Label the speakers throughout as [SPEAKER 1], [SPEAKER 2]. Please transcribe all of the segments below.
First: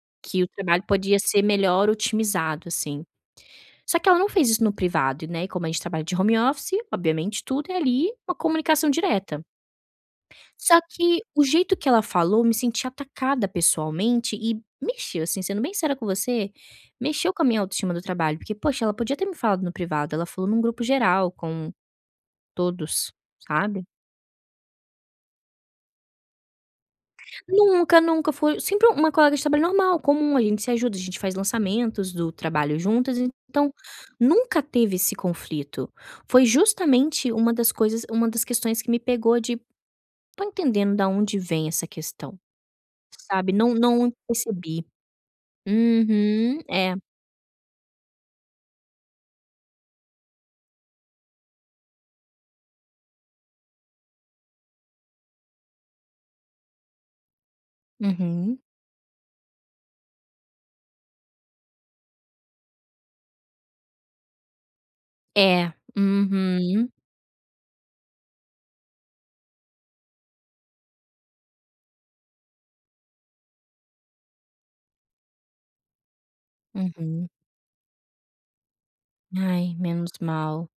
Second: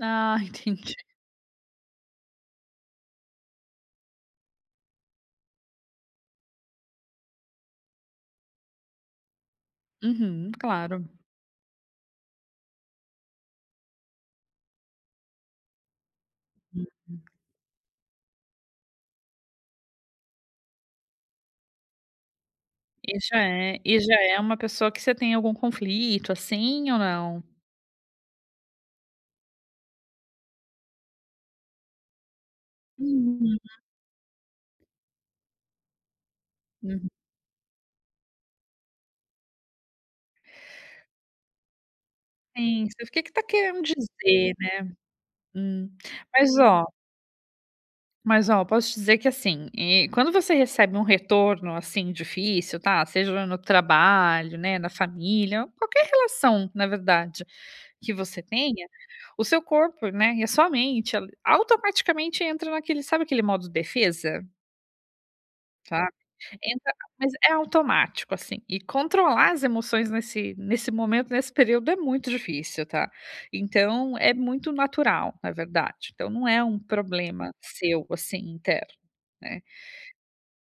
[SPEAKER 1] Ah,
[SPEAKER 2] Que o trabalho
[SPEAKER 1] entendi.
[SPEAKER 2] podia ser melhor otimizado, assim. Só que ela não fez isso no privado, né, e como a gente trabalha de home office, obviamente, tudo é ali, uma comunicação direta.
[SPEAKER 1] Uhum,
[SPEAKER 2] Só
[SPEAKER 1] claro.
[SPEAKER 2] que o jeito que ela falou, eu me senti atacada pessoalmente e mexeu, assim, sendo bem sincera com você,
[SPEAKER 1] Hum.
[SPEAKER 2] mexeu com a minha autoestima do trabalho, porque, poxa, ela podia ter me falado no privado, ela falou em um grupo geral com todos,
[SPEAKER 1] E já é
[SPEAKER 2] sabe.
[SPEAKER 1] e já é uma pessoa que você tem algum conflito, assim, ou não?
[SPEAKER 2] Nunca, nunca fui sempre uma colega de trabalho normal, comum, a gente se ajuda, a gente faz lançamentos do trabalho juntas,
[SPEAKER 1] Hum.
[SPEAKER 2] então nunca teve esse conflito. Foi
[SPEAKER 1] Hum.
[SPEAKER 2] justamente uma das coisas uma das questões que me pegou de: "Não estou entendendo da onde vem essa questão",
[SPEAKER 1] Sim, você fica: "O que que tá
[SPEAKER 2] sabe, não
[SPEAKER 1] querendo
[SPEAKER 2] não
[SPEAKER 1] dizer, né?".
[SPEAKER 2] percebi.
[SPEAKER 1] Hum. Mas
[SPEAKER 2] Uhum,
[SPEAKER 1] ó
[SPEAKER 2] é.
[SPEAKER 1] mas ó, eu posso te dizer que, assim, eh, quando você recebe um retorno, assim, difícil, tá, seja no trabalho, né, na família, ou qualquer relação na verdade, que você
[SPEAKER 2] Uhum.
[SPEAKER 1] tenha, o seu corpo, né, e a sua mente, ali, automaticamente entra naquele sabe aquele modo defesa?
[SPEAKER 2] É,
[SPEAKER 1] Sabe? Então
[SPEAKER 2] uhum.
[SPEAKER 1] mas é automático, assim, e controlar as emoções nesse nesse momento, nesse período, é muito difícil, tá. Então é muito natural, na verdade, então não é um
[SPEAKER 2] Uhum.
[SPEAKER 1] problema seu, assim, interno, né.
[SPEAKER 2] Ai, menos mal.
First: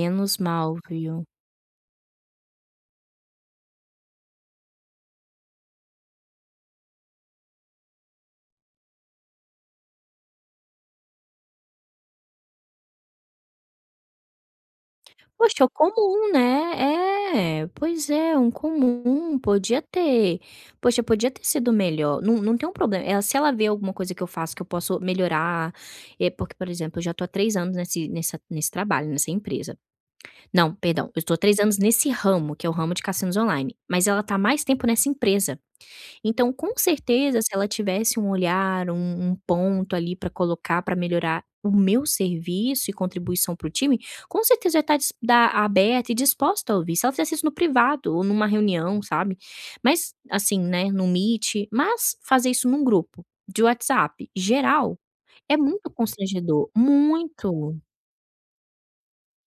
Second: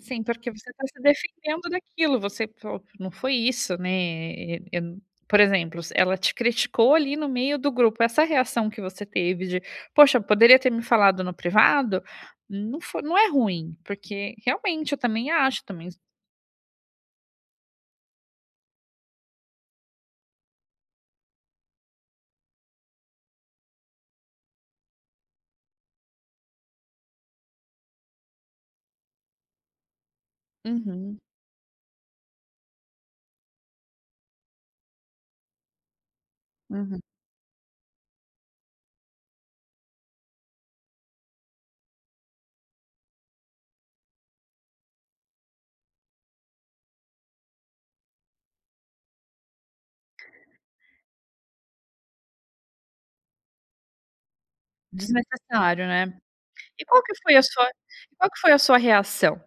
[SPEAKER 1] Sim, porque você
[SPEAKER 2] mal,
[SPEAKER 1] tá se
[SPEAKER 2] viu.
[SPEAKER 1] defendendo daquilo, você fa "Não foi isso, né, eh eh, eu n" por exemplo, se ela te criticou, ali, no meio do grupo, essa reação que você teve de: "Poxa, poderia ter me falado no privado", não fo não é ruim, porque, realmente, eu também
[SPEAKER 2] Poxa,
[SPEAKER 1] acho,
[SPEAKER 2] é o
[SPEAKER 1] também s
[SPEAKER 2] comum, né? É, pois é, um comum. Podia ter poxa, podia ter sido melhor. Não não tem um problema eh, se ela ver alguma coisa que eu faço, que eu posso melhorar, eh, porque, por exemplo, eu já tô há 3 anos nesse nessa nesse trabalho, nessa empresa. Não, perdão, eu
[SPEAKER 1] Uhum.
[SPEAKER 2] estou há 3 nesse ramo, que é o ramo de cassinos online, mas ela tá há mais tempo nessa empresa. Então, com
[SPEAKER 1] Uhum.
[SPEAKER 2] certeza, se ela tivesse um olhar, um um ponto, ali, pra colocar pra melhorar o meu serviço e contribuição para o time, com certeza eu ia tá dis dá aberta e disposta a ouvir, se ela fizesse isso no privado ou numa reunião, sabe, mas assim, né, no meet, mas, fazer isso num grupo de WhatsApp geral é
[SPEAKER 1] Desnecessário,
[SPEAKER 2] muito
[SPEAKER 1] né.
[SPEAKER 2] constrangedor,
[SPEAKER 1] E qual que foi a sua
[SPEAKER 2] muito.
[SPEAKER 1] qual que foi a sua reação?